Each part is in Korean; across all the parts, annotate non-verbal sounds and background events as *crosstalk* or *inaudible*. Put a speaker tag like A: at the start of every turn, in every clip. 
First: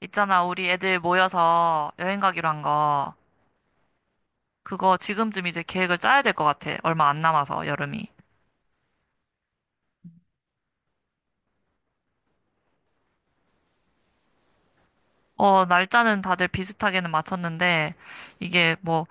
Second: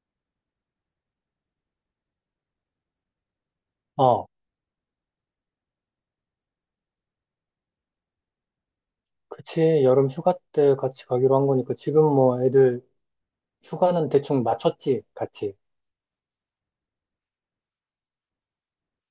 A: 있잖아, 우리 애들 모여서 여행 가기로 한 거.
B: 어,
A: 그거 지금쯤 이제 계획을 짜야 될 것 같아. 얼마 안 남아서, 여름이.
B: 그치. 여름 휴가 때 같이 가기로 한 거니까 지금 뭐 애들 휴가는 대충 맞췄지, 같이.
A: 어, 날짜는 다들 비슷하게는 맞췄는데, 이게 뭐,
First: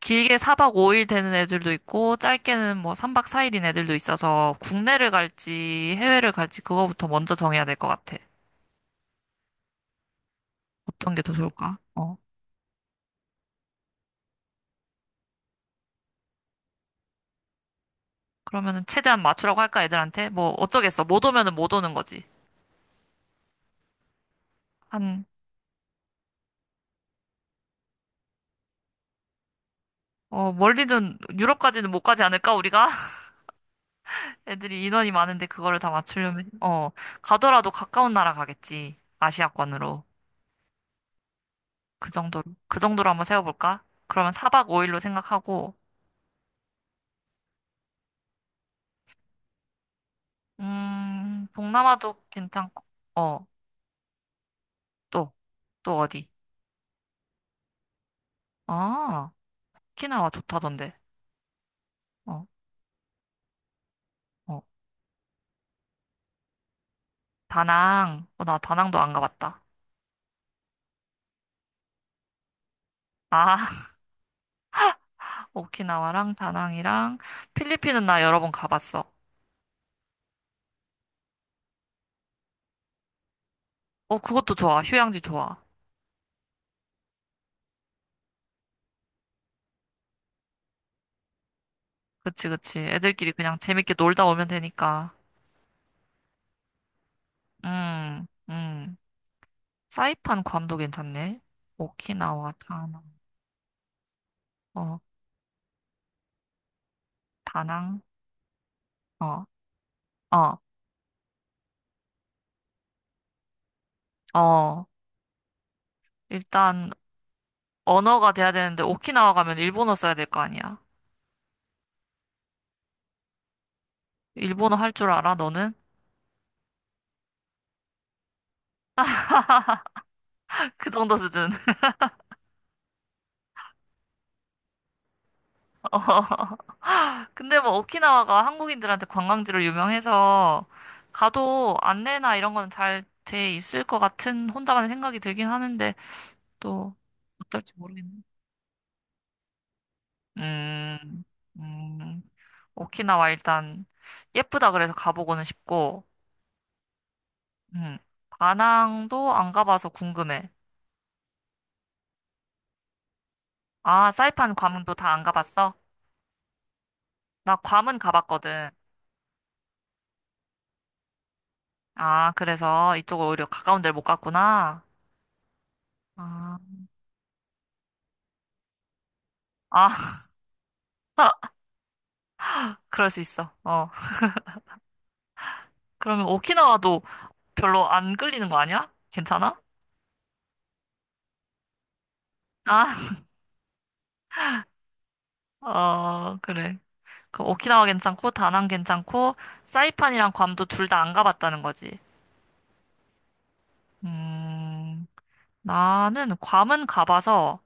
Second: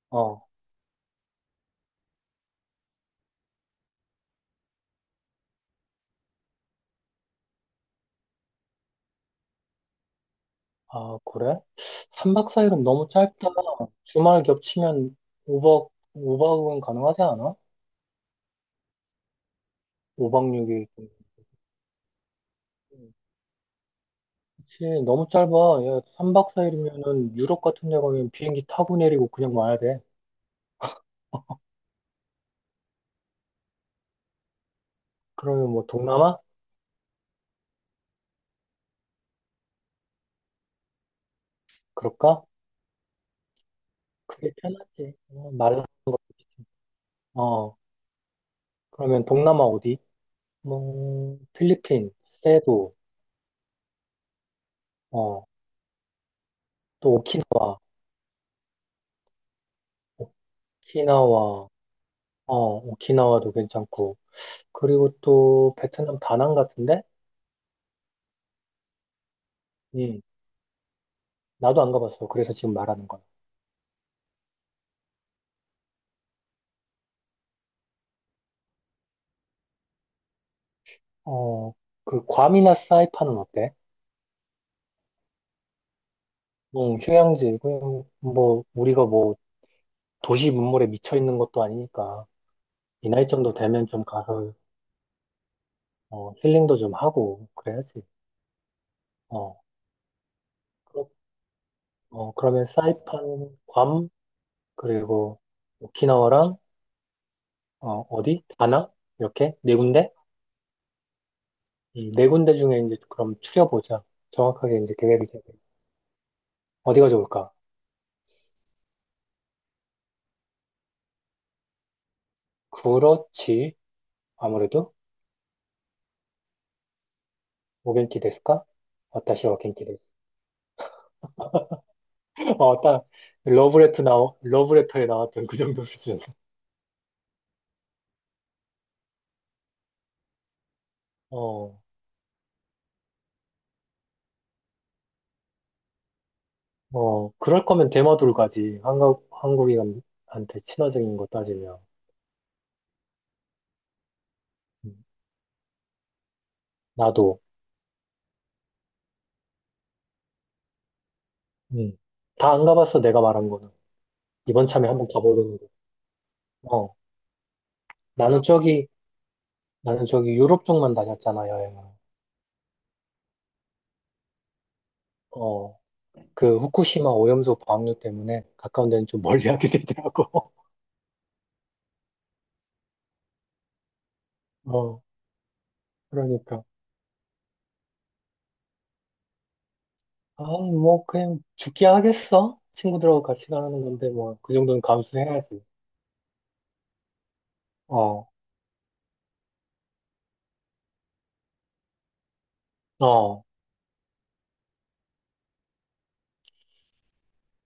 A: 길게
B: 어,
A: 4박 5일 되는 애들도 있고, 짧게는 뭐 3박 4일인 애들도 있어서, 국내를 갈지, 해외를 갈지, 그거부터 먼저 정해야 될 것 같아. 어떤
B: 아,
A: 게 더
B: 그래?
A: 좋을까? 어.
B: 3박 4일은 너무 짧다. 주말 겹치면 5박, 5박은 가능하지 않아?
A: 그러면은 최대한 맞추라고 할까, 애들한테?
B: 5박
A: 뭐,
B: 6일.
A: 어쩌겠어. 못 오면은 못 오는 거지.
B: 그치.
A: 한,
B: 너무 짧아. 야, 3박 4일이면은 유럽 같은 데 가면 비행기 타고 내리고 그냥 와야 돼.
A: 어, 멀리는, 유럽까지는 못 가지 않을까, 우리가? 애들이 인원이 많은데
B: 그러면
A: 그거를
B: 뭐
A: 다
B: 동남아?
A: 맞추려면, 어, 가더라도 가까운 나라 가겠지. 아시아권으로. 그
B: 그럴까?
A: 정도로. 그 정도로 한번 세워볼까? 그러면
B: 그게
A: 4박 5일로
B: 편하지. 어,
A: 생각하고,
B: 말라. 어, 그러면 동남아 어디? 뭐, 필리핀,
A: 동남아도 괜찮고,
B: 세부.
A: 어, 또,
B: 어,
A: 또 어디?
B: 또 오키나와,
A: 아, 오키나와 좋다던데.
B: 오키나와,
A: 어,
B: 오키나와도 괜찮고.
A: 어.
B: 그리고 또 베트남 다낭 같은데?
A: 다낭. 어, 나 다낭도 안 가봤다.
B: 음, 나도 안 가봤어. 그래서 지금 말하는 거야.
A: 아, *laughs* 오키나와랑 다낭이랑 필리핀은 나 여러 번 가봤어.
B: 어, 그 괌이나 사이판은 어때?
A: 어, 그것도 좋아. 휴양지 좋아.
B: 응, 휴양지. 그냥 뭐, 우리가 뭐, 도시 문물에 미쳐 있는 것도 아니니까.
A: 그치, 그치.
B: 이 나이
A: 애들끼리
B: 정도
A: 그냥
B: 되면
A: 재밌게
B: 좀
A: 놀다 오면
B: 가서,
A: 되니까.
B: 힐링도 좀 하고, 그래야지.
A: 음, 음.
B: 어,
A: 사이판 괌도
B: 그러,
A: 괜찮네.
B: 어,
A: 오키나와,
B: 그러면
A: 다낭,
B: 사이판, 괌,
A: 어,
B: 그리고 오키나와랑,
A: 다낭,
B: 어디? 다낭?
A: 어,
B: 이렇게? 네 군데?
A: 어,
B: 네 군데 중에 이제 그럼 추려보자. 정확하게
A: 어.
B: 이제 계획을 세워.
A: 일단,
B: 어디가 좋을까?
A: 언어가 돼야 되는데, 오키나와 가면 일본어 써야 될 거 아니야.
B: 그렇지.
A: 일본어 할
B: 아무래도
A: 줄 알아, 너는?
B: 오겐키 데스까? 와타시 와 겐키 데스.
A: *laughs* 그 정도 수준.
B: *laughs* 어, 딱 러브레터 나 러브레터에 나왔던 그 정도
A: *laughs* 어.
B: 수준.
A: 근데 뭐, 오키나와가 한국인들한테 관광지로 유명해서, 가도
B: 어,
A: 안내나 이런 거는 잘 돼 있을 것 같은 혼자만의 생각이 들긴 하는데, 또,
B: 어, 그럴
A: 어떨지
B: 거면
A: 모르겠네.
B: 대마도를 가지. 한국인한테 친화적인
A: 음,
B: 거 따지면
A: 음. 오키나와 일단 예쁘다 그래서
B: 음,
A: 가보고는 싶고,
B: 나도
A: 음. 다낭도 안 가봐서 궁금해.
B: 음. 다 안 가봤어. 내가 말한 거는
A: 아, 사이판
B: 이번 참에
A: 괌도
B: 한번
A: 다 안
B: 가보려는 거.
A: 가봤어?
B: 어,
A: 나 괌은
B: 나는
A: 가봤거든.
B: 저기 나는 저기 유럽 쪽만 다녔잖아 여행을.
A: 아, 그래서 이쪽을 오히려 가까운 데를 못 갔구나.
B: 어. 그
A: 아,
B: 후쿠시마 오염수 방류 때문에 가까운 데는 좀 멀리 하게
A: 아,
B: 되더라고.
A: *laughs* 그럴 수 있어. 어.
B: *laughs* 어,
A: 그러면
B: 그러니까.
A: 오키나와도 별로 안 끌리는 거 아니야? 괜찮아?
B: 아, 뭐, 그냥 죽게 하겠어?
A: 아, *laughs*
B: 친구들하고 같이 가는 건데, 뭐, 그 정도는 감수해야지.
A: 어, 그래. 그럼 오키나와
B: 어,
A: 괜찮고, 다낭 괜찮고, 사이판이랑 괌도 둘 다 안 가봤다는 거지.
B: 어,
A: 음, 나는 괌은 가봐서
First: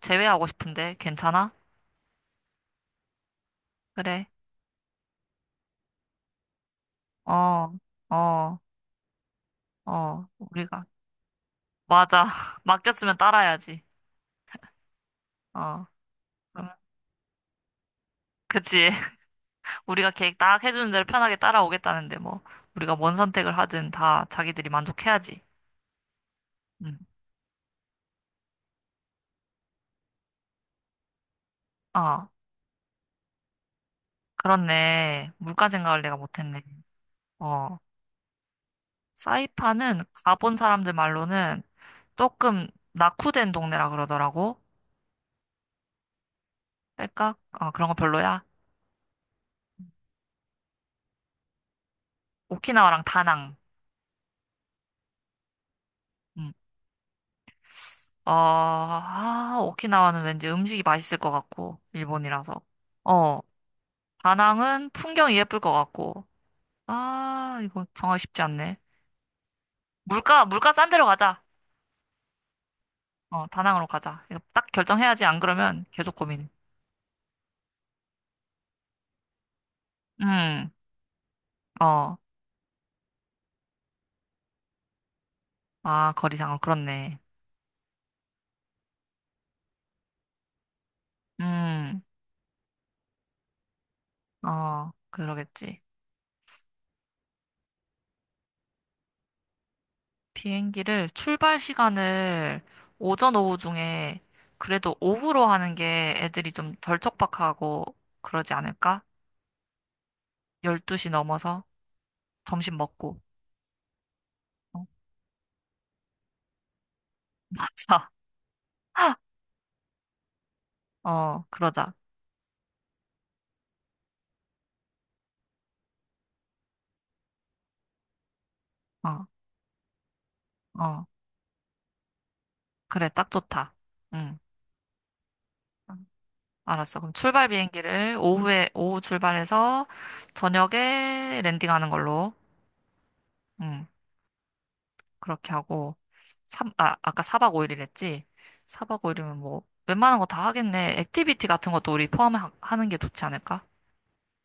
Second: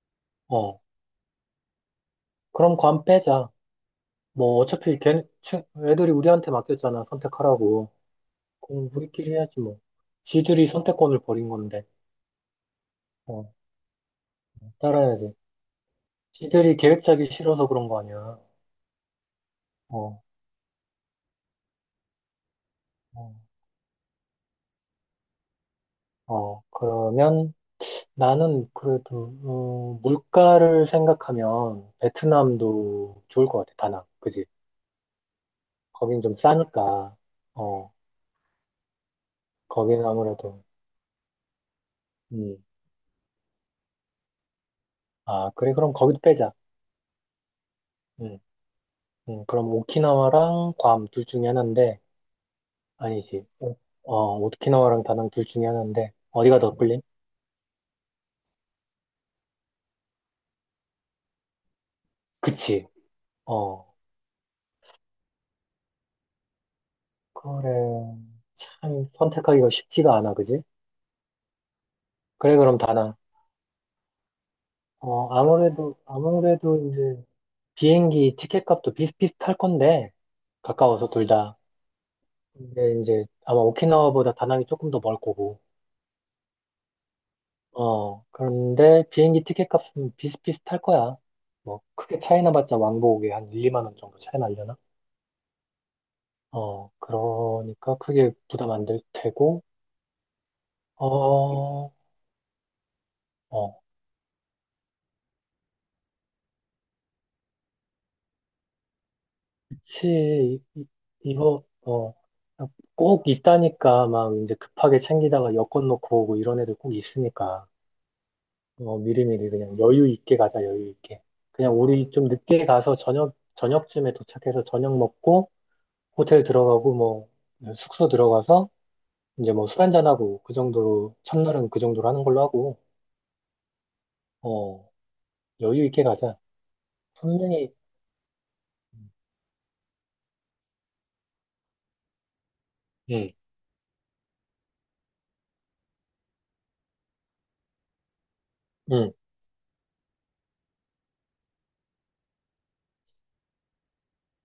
A: 제외하고
B: 어.
A: 싶은데 괜찮아?
B: 그럼 관 빼자.
A: 그래.
B: 뭐, 어차피 애들이 우리한테 맡겼잖아,
A: 어,
B: 선택하라고.
A: 어,
B: 그럼 우리끼리 해야지, 뭐.
A: 어.
B: 지들이
A: 우리가
B: 선택권을 버린 건데,
A: 맞아. *laughs* 맡겼으면
B: 어,
A: 따라야지.
B: 따라야지.
A: 어. 그러면
B: 지들이 계획 짜기 싫어서 그런 거 아니야.
A: 그치. *laughs* 우리가
B: 어,
A: 계획 딱 해주는 대로 편하게 따라오겠다는데 뭐 우리가 뭔
B: 어,
A: 선택을 하든 다 자기들이 만족해야지.
B: 어.
A: 음.
B: 그러면, 나는 그래도 물가를 생각하면
A: 아,
B: 베트남도 좋을 것 같아. 다낭, 그지?
A: 그렇네. 물가 생각을 내가
B: 거긴 좀
A: 못했네.
B: 싸니까.
A: 어.
B: 어,
A: 사이판은
B: 거기는
A: 가본
B: 아무래도.
A: 사람들 말로는
B: 음.
A: 조금 낙후된 동네라 그러더라고.
B: 아, 그래, 그럼 거기도 빼자.
A: 할까어 그런 거
B: 음,
A: 별로야.
B: 그럼 오키나와랑 괌 둘 중에 하나인데
A: 오키나와랑
B: 아니지.
A: 다낭.
B: 오키나와랑 다낭 둘 중에 하나인데
A: 음.
B: 어디가 더 끌림?
A: 아, 아, 오키나와는 왠지 음식이 맛있을 것 같고, 일본이라서.
B: 그치?
A: 어,
B: 어,
A: 다낭은 풍경이 예쁠 것 같고. 아,
B: 그래.
A: 이거 정하기 쉽지 않네.
B: 참 선택하기가 쉽지가 않아,
A: 물가,
B: 그지?
A: 물가 싼 데로 가자.
B: 그래, 그럼 다낭.
A: 어, 다낭으로 가자. 이거 딱 결정해야지.
B: 어,
A: 안 그러면
B: 아무래도
A: 계속 고민.
B: 아무래도 이제 비행기 티켓값도 비슷비슷할 건데
A: 음,
B: 가까워서 둘 다.
A: 어,
B: 근데 이제 아마 오키나와보다 다낭이 조금 더 멀 거고.
A: 아, 거리상으로 그렇네.
B: 어, 그런데 비행기 티켓값은 비슷비슷할 거야. 뭐
A: 음,
B: 크게 차이 나봤자 왕복에 한 1, 2만 원 정도 차이 나려나?
A: 어, 그러겠지.
B: 어, 그러니까 크게 부담 안 될 테고.
A: 비행기를 출발
B: 어,
A: 시간을 오전, 오후
B: 어,
A: 중에 그래도 오후로 하는 게 애들이 좀 덜 촉박하고 그러지 않을까?
B: 그치.
A: 열
B: 이-
A: 두시 넘어서
B: 이거
A: 점심 먹고.
B: 꼭 있다니까 막 이제
A: 어,
B: 급하게 챙기다가 여권 놓고 오고 이런 애들 꼭 있으니까.
A: *laughs*
B: 어, 미리미리 그냥 여유 있게 가자, 여유
A: 맞
B: 있게.
A: 어,
B: 그냥
A: 그러자.
B: 우리 좀 늦게 가서 저녁쯤에 도착해서 저녁 먹고 호텔 들어가고 뭐 숙소 들어가서
A: 어,
B: 이제 뭐 술 한잔하고 그
A: 어.
B: 정도로 첫날은 그 정도로 하는 걸로 하고,
A: 그래, 딱 좋다. 응.
B: 어, 여유 있게 가자.
A: 알았어. 그럼 출발
B: 분명히,
A: 비행기를 오후에, 오후 출발해서 저녁에 랜딩하는 걸로.
B: 응,
A: 응. 그렇게 하고. 아까 사박오일이랬지 사박오
B: 응.
A: 일이면 뭐, 웬만한 거 다 하겠네. 액티비티 같은 것도 우리 포함하는 게 좋지 않을까?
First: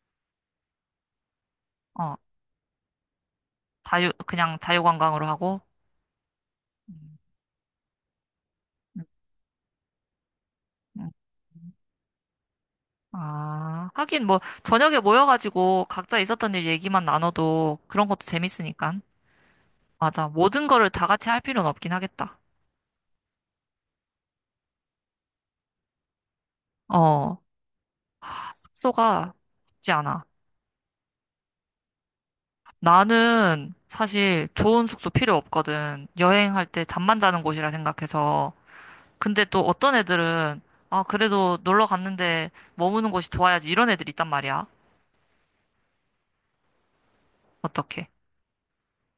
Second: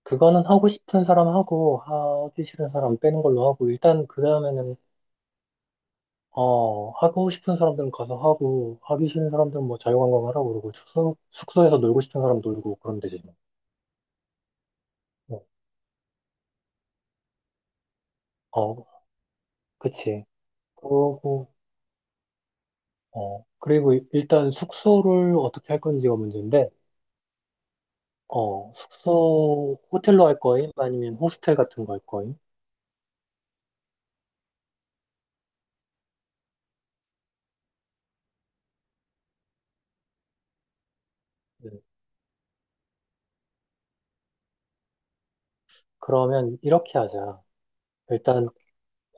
B: 그거는 하고 싶은 사람 하고
A: 어.
B: 하기 싫은 사람 빼는 걸로 하고 일단
A: 자유,
B: 그
A: 그냥
B: 다음에는
A: 자유관광으로 하고.
B: 어,
A: 음,
B: 하고 싶은 사람들은 가서 하고
A: 음,
B: 하기 싫은 사람들은 뭐 자유관광 하라고 그러고
A: 음.
B: 숙소에서 놀고 싶은 사람 놀고 그러면 되지.
A: 아, 하긴 뭐 저녁에 모여가지고 각자 있었던 일 얘기만 나눠도 그런 것도
B: 어,
A: 재밌으니까.
B: 그치.
A: 맞아. 모든 거를 다 같이 할
B: 그러고,
A: 필요는 없긴 하겠다.
B: 어, 그리고 일단 숙소를 어떻게 할 건지가 문제인데,
A: 어,
B: 어,
A: 숙소가
B: 숙소
A: 쉽지 않아.
B: 호텔로 할 거임? 아니면 호스텔 같은 거 할 거임?
A: 나는 사실 좋은 숙소 필요 없거든. 여행할 때 잠만 자는 곳이라 생각해서. 근데 또 어떤 애들은 아, 그래도
B: 네.
A: 놀러 갔는데 머무는 곳이 좋아야지 이런 애들 있단 말이야.
B: 그러면 이렇게 하자.
A: 어떻게?
B: 일단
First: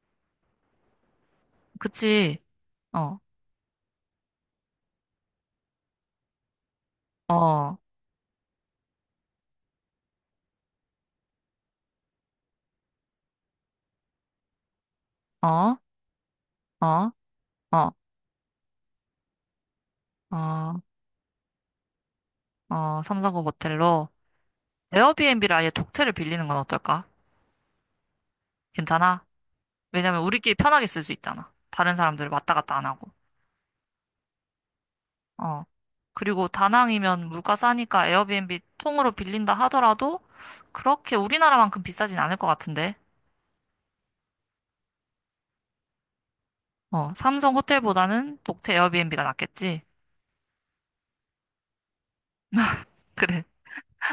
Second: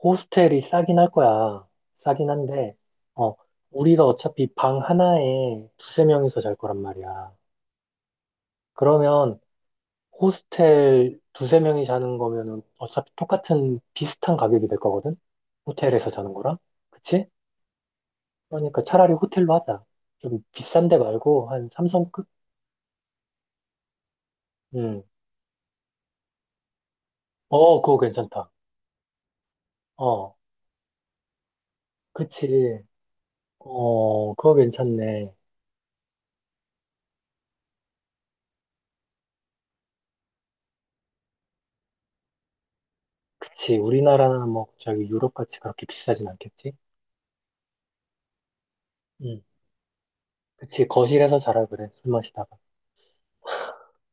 B: 호스텔이 싸긴 할 거야. 싸긴
A: 그치?
B: 한데,
A: 어,
B: 어, 우리가 어차피 방 하나에 두세 명이서 잘 거란 말이야.
A: 어,
B: 그러면 호스텔 두세 명이 자는 거면은 어차피 똑같은 비슷한 가격이 될 거거든?
A: 어,
B: 호텔에서 자는 거랑?
A: 어,
B: 그치?
A: 어,
B: 그러니까 차라리 호텔로 하자. 좀
A: 어.
B: 비싼 데 말고 한 삼성급?
A: 어, 삼성구 모텔로
B: 음.
A: 에어비앤비를 아예 독채를 빌리는 건 어떨까?
B: 어, 그거 괜찮다.
A: 괜찮아? 왜냐면
B: 어,
A: 우리끼리 편하게 쓸 수 있잖아. 다른 사람들 왔다 갔다
B: 그치.
A: 안 하고.
B: 어, 그거 괜찮네.
A: 어. 그리고 다낭이면 물가 싸니까 에어비앤비 통으로 빌린다 하더라도 그렇게 우리나라만큼 비싸진 않을 것 같은데.
B: 그치. 우리나라나 뭐 저기 유럽같이 그렇게 비싸진 않겠지?
A: 어, 삼성 호텔보다는 독채 에어비앤비가
B: 음.
A: 낫겠지?
B: 그치. 거실에서 자라 그래. 술 마시다가.
A: *laughs* 그래.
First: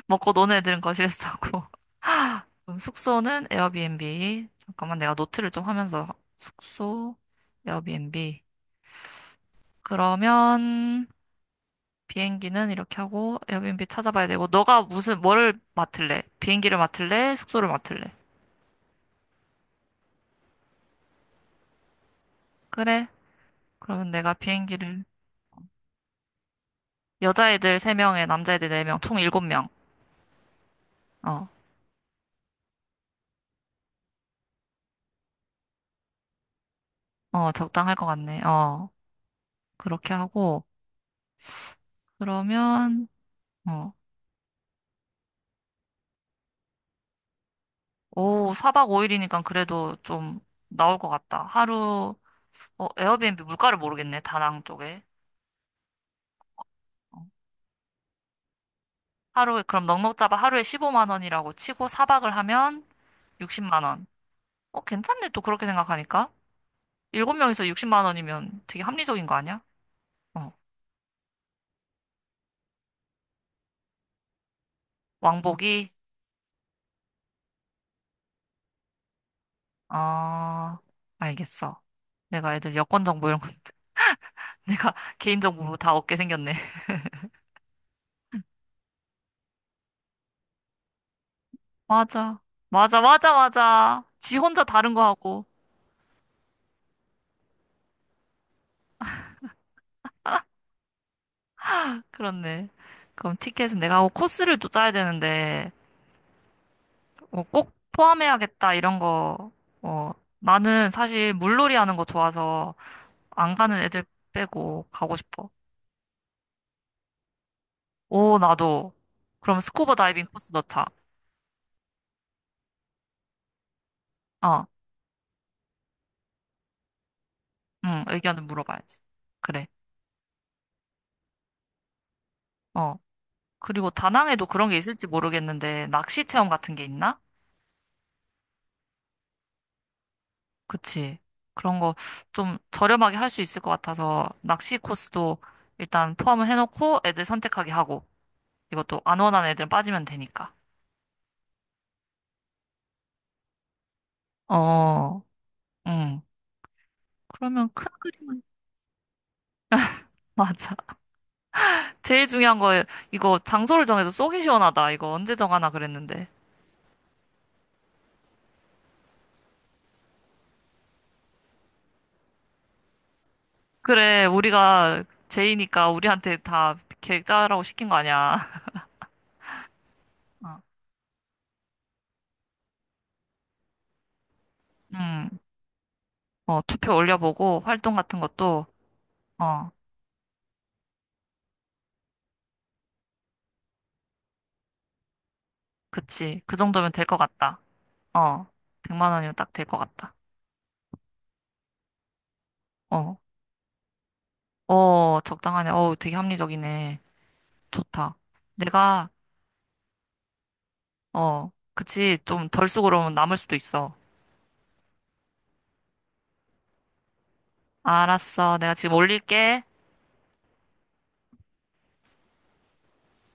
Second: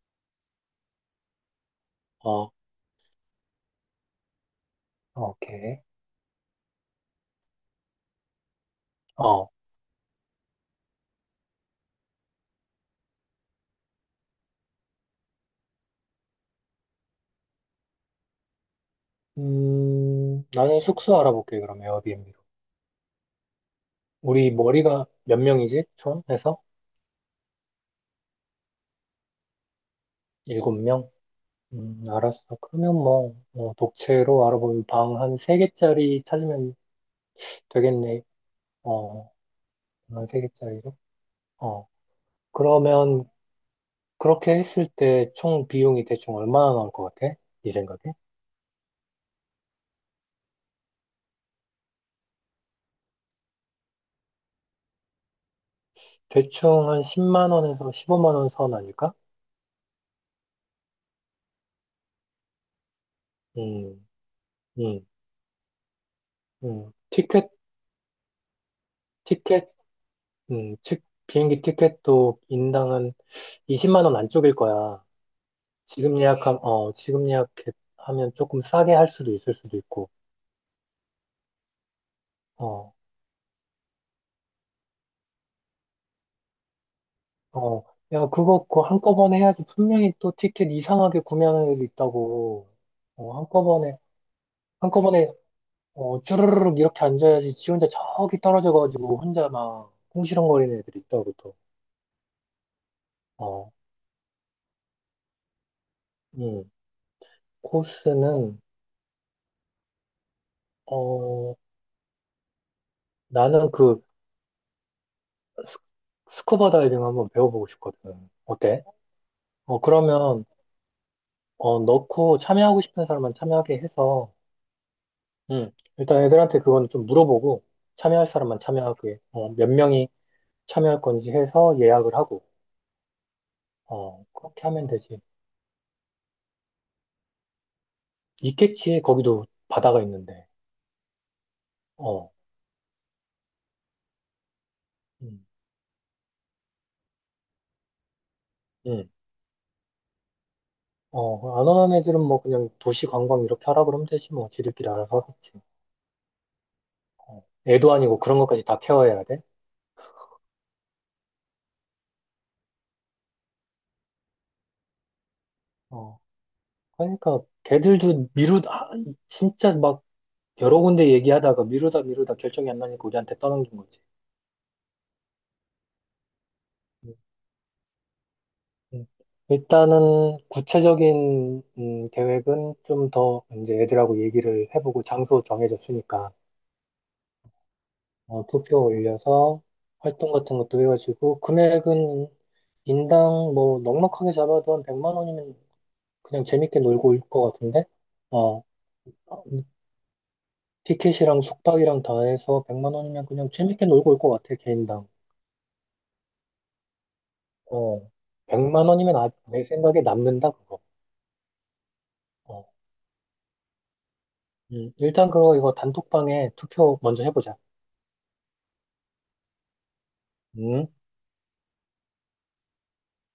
A: 먹고 노는 애들은 거실에서 자고.
B: 어,
A: *laughs*
B: 어,
A: 그럼 숙소는 에어비앤비. 잠깐만 내가 노트를 좀
B: 오케이.
A: 하면서 숙소, 에어비앤비.
B: 어.
A: 그러면 비행기는 이렇게 하고 에어비앤비 찾아봐야 되고 너가 무슨 뭐를 맡을래? 비행기를 맡을래? 숙소를 맡을래?
B: 나는 숙소 알아볼게, 그럼 에어비앤비로.
A: 그래. 그러면 내가
B: 우리
A: 비행기를
B: 머리가 몇 명이지? 총 해서?
A: 여자애들 3명에 남자애들 4명 총 7명.
B: 일곱 명?
A: 어.
B: 알았어. 그러면 뭐 독채로 알아보면 방 한 세개짜리 찾으면
A: 어, 적당할 것
B: 되겠네.
A: 같네. 어.
B: 어,
A: 그렇게
B: 한 세
A: 하고
B: 개짜리로? 어,
A: 그러면
B: 그러면
A: 어.
B: 그렇게 했을 때 총 비용이 대충 얼마나 나올 것 같아? 네 생각에?
A: 오사 4박 5일이니까 그래도 좀 나올 것 같다. 하루 어, 에어비앤비 물가를 모르겠네. 다낭 쪽에.
B: 대충 한
A: 어.
B: 10만 원에서 15만 원 선 아닐까?
A: 하루에 그럼 넉넉 잡아 하루에 15만 원이라고 치고 4박을 하면 60만 원.
B: 음,
A: 어,
B: 음,
A: 괜찮네, 또 그렇게 생각하니까.
B: 음.
A: 일곱
B: 티켓,
A: 명이서 60만 원이면 되게 합리적인 거 아니야?
B: 티켓,
A: 어.
B: 즉, 비행기 티켓도 인당은 20만 원 안쪽일 거야.
A: 왕복이?
B: 지금 예약하면 조금 싸게 할 수도 있을 수도 있고,
A: 아, 알겠어. 내가 애들
B: 어.
A: 여권 정보 이런 거 *laughs* 내가 개인 정보 다 얻게 생겼네. *laughs*
B: 어, 야, 그거 한꺼번에 해야지. 분명히 또 티켓 이상하게 구매하는 애들
A: 맞아.
B: 있다고.
A: 맞아, 맞아,
B: 어, 한꺼번에,
A: 맞아. 지 혼자 다른 거
B: 한꺼번에,
A: 하고.
B: 어, 쭈르르륵 이렇게 앉아야지. 지 혼자 저기 떨어져가지고 혼자 막 궁시렁거리는 애들 있다고 또.
A: 그렇네. 그럼
B: 어,
A: 티켓은 내가 하고 코스를 또 짜야 되는데,
B: 음.
A: 어, 꼭
B: 코스는,
A: 포함해야겠다, 이런 거. 어, 나는 사실
B: 어,
A: 물놀이 하는 거 좋아서 안
B: 나는
A: 가는 애들 빼고 가고 싶어.
B: 스- 스쿠버 다이빙 한번 배워보고 싶거든.
A: 오,
B: 어때?
A: 나도. 그럼
B: 어,
A: 스쿠버 다이빙
B: 그러면,
A: 코스 넣자.
B: 넣고 참여하고 싶은 사람만 참여하게 해서,
A: 어.
B: 음, 일단 애들한테 그건 좀 물어보고,
A: 응,
B: 참여할
A: 의견을
B: 사람만
A: 물어봐야지.
B: 참여하게,
A: 그래.
B: 몇 명이, 참여할 건지 해서 예약을 하고,
A: 어. 그리고
B: 어,
A: 다낭에도
B: 그렇게
A: 그런 게
B: 하면
A: 있을지
B: 되지.
A: 모르겠는데, 낚시 체험 같은 게 있나?
B: 있겠지, 거기도 바다가 있는데.
A: 그치. 그런 거
B: 어,
A: 좀 저렴하게 할 수 있을 것 같아서, 낚시 코스도
B: 음,
A: 일단 포함을 해놓고 애들 선택하게 하고, 이것도
B: 음.
A: 안 원하는 애들은 빠지면 되니까.
B: 어, 안 오는 애들은 뭐 그냥 도시 관광 이렇게 하라 그러면 되지, 뭐. 지들끼리 알아서
A: 어,
B: 하겠지.
A: 응.
B: 어,
A: 그러면 큰
B: 애도 아니고 그런
A: 그림은,
B: 것까지 다 케어해야 돼.
A: *laughs* 맞아. 제일 중요한 거, 이거 장소를 정해도 속이 시원하다. 이거 언제 정하나
B: 어,
A: 그랬는데.
B: 그러니까 걔들도 미루다, 진짜 막 여러 군데 얘기하다가 미루다 미루다 결정이 안 나니까 우리한테 떠넘긴 거지.
A: 그래, 우리가 제이니까 우리한테 다
B: 음,
A: 계획 짜라고 시킨 거 아니야.
B: 음. 일단은
A: *laughs*
B: 구체적인 계획은 좀 더 이제 애들하고 얘기를 해보고
A: 음,
B: 장소 정해졌으니까
A: 어, 투표 올려보고 활동 같은
B: 어,
A: 것도,
B: 투표 올려서
A: 어,
B: 활동 같은 것도 해가지고 금액은 인당 뭐 넉넉하게 잡아도 한 100만 원이면
A: 그치.
B: 그냥
A: 그
B: 재밌게
A: 정도면 될
B: 놀고
A: 것
B: 올 것
A: 같다.
B: 같은데
A: 어,
B: 어,
A: 100만 원이면 딱 될 것 같다.
B: 티켓이랑 숙박이랑 다 해서 100만
A: 어,
B: 원이면 그냥 재밌게 놀고 올 것 같아, 개인당.
A: 어, 적당하네. 어, 되게 합리적이네.
B: 어,
A: 좋다.
B: 100만
A: 내가,
B: 원이면, 아, 내 생각에 남는다 그거.
A: 어, 그치. 좀
B: 어,
A: 덜 쓰고 그러면 남을 수도 있어.
B: 일단 그거 이거 단톡방에 투표 먼저 해보자.
A: 알았어. 내가 지금 올릴게.
B: 음.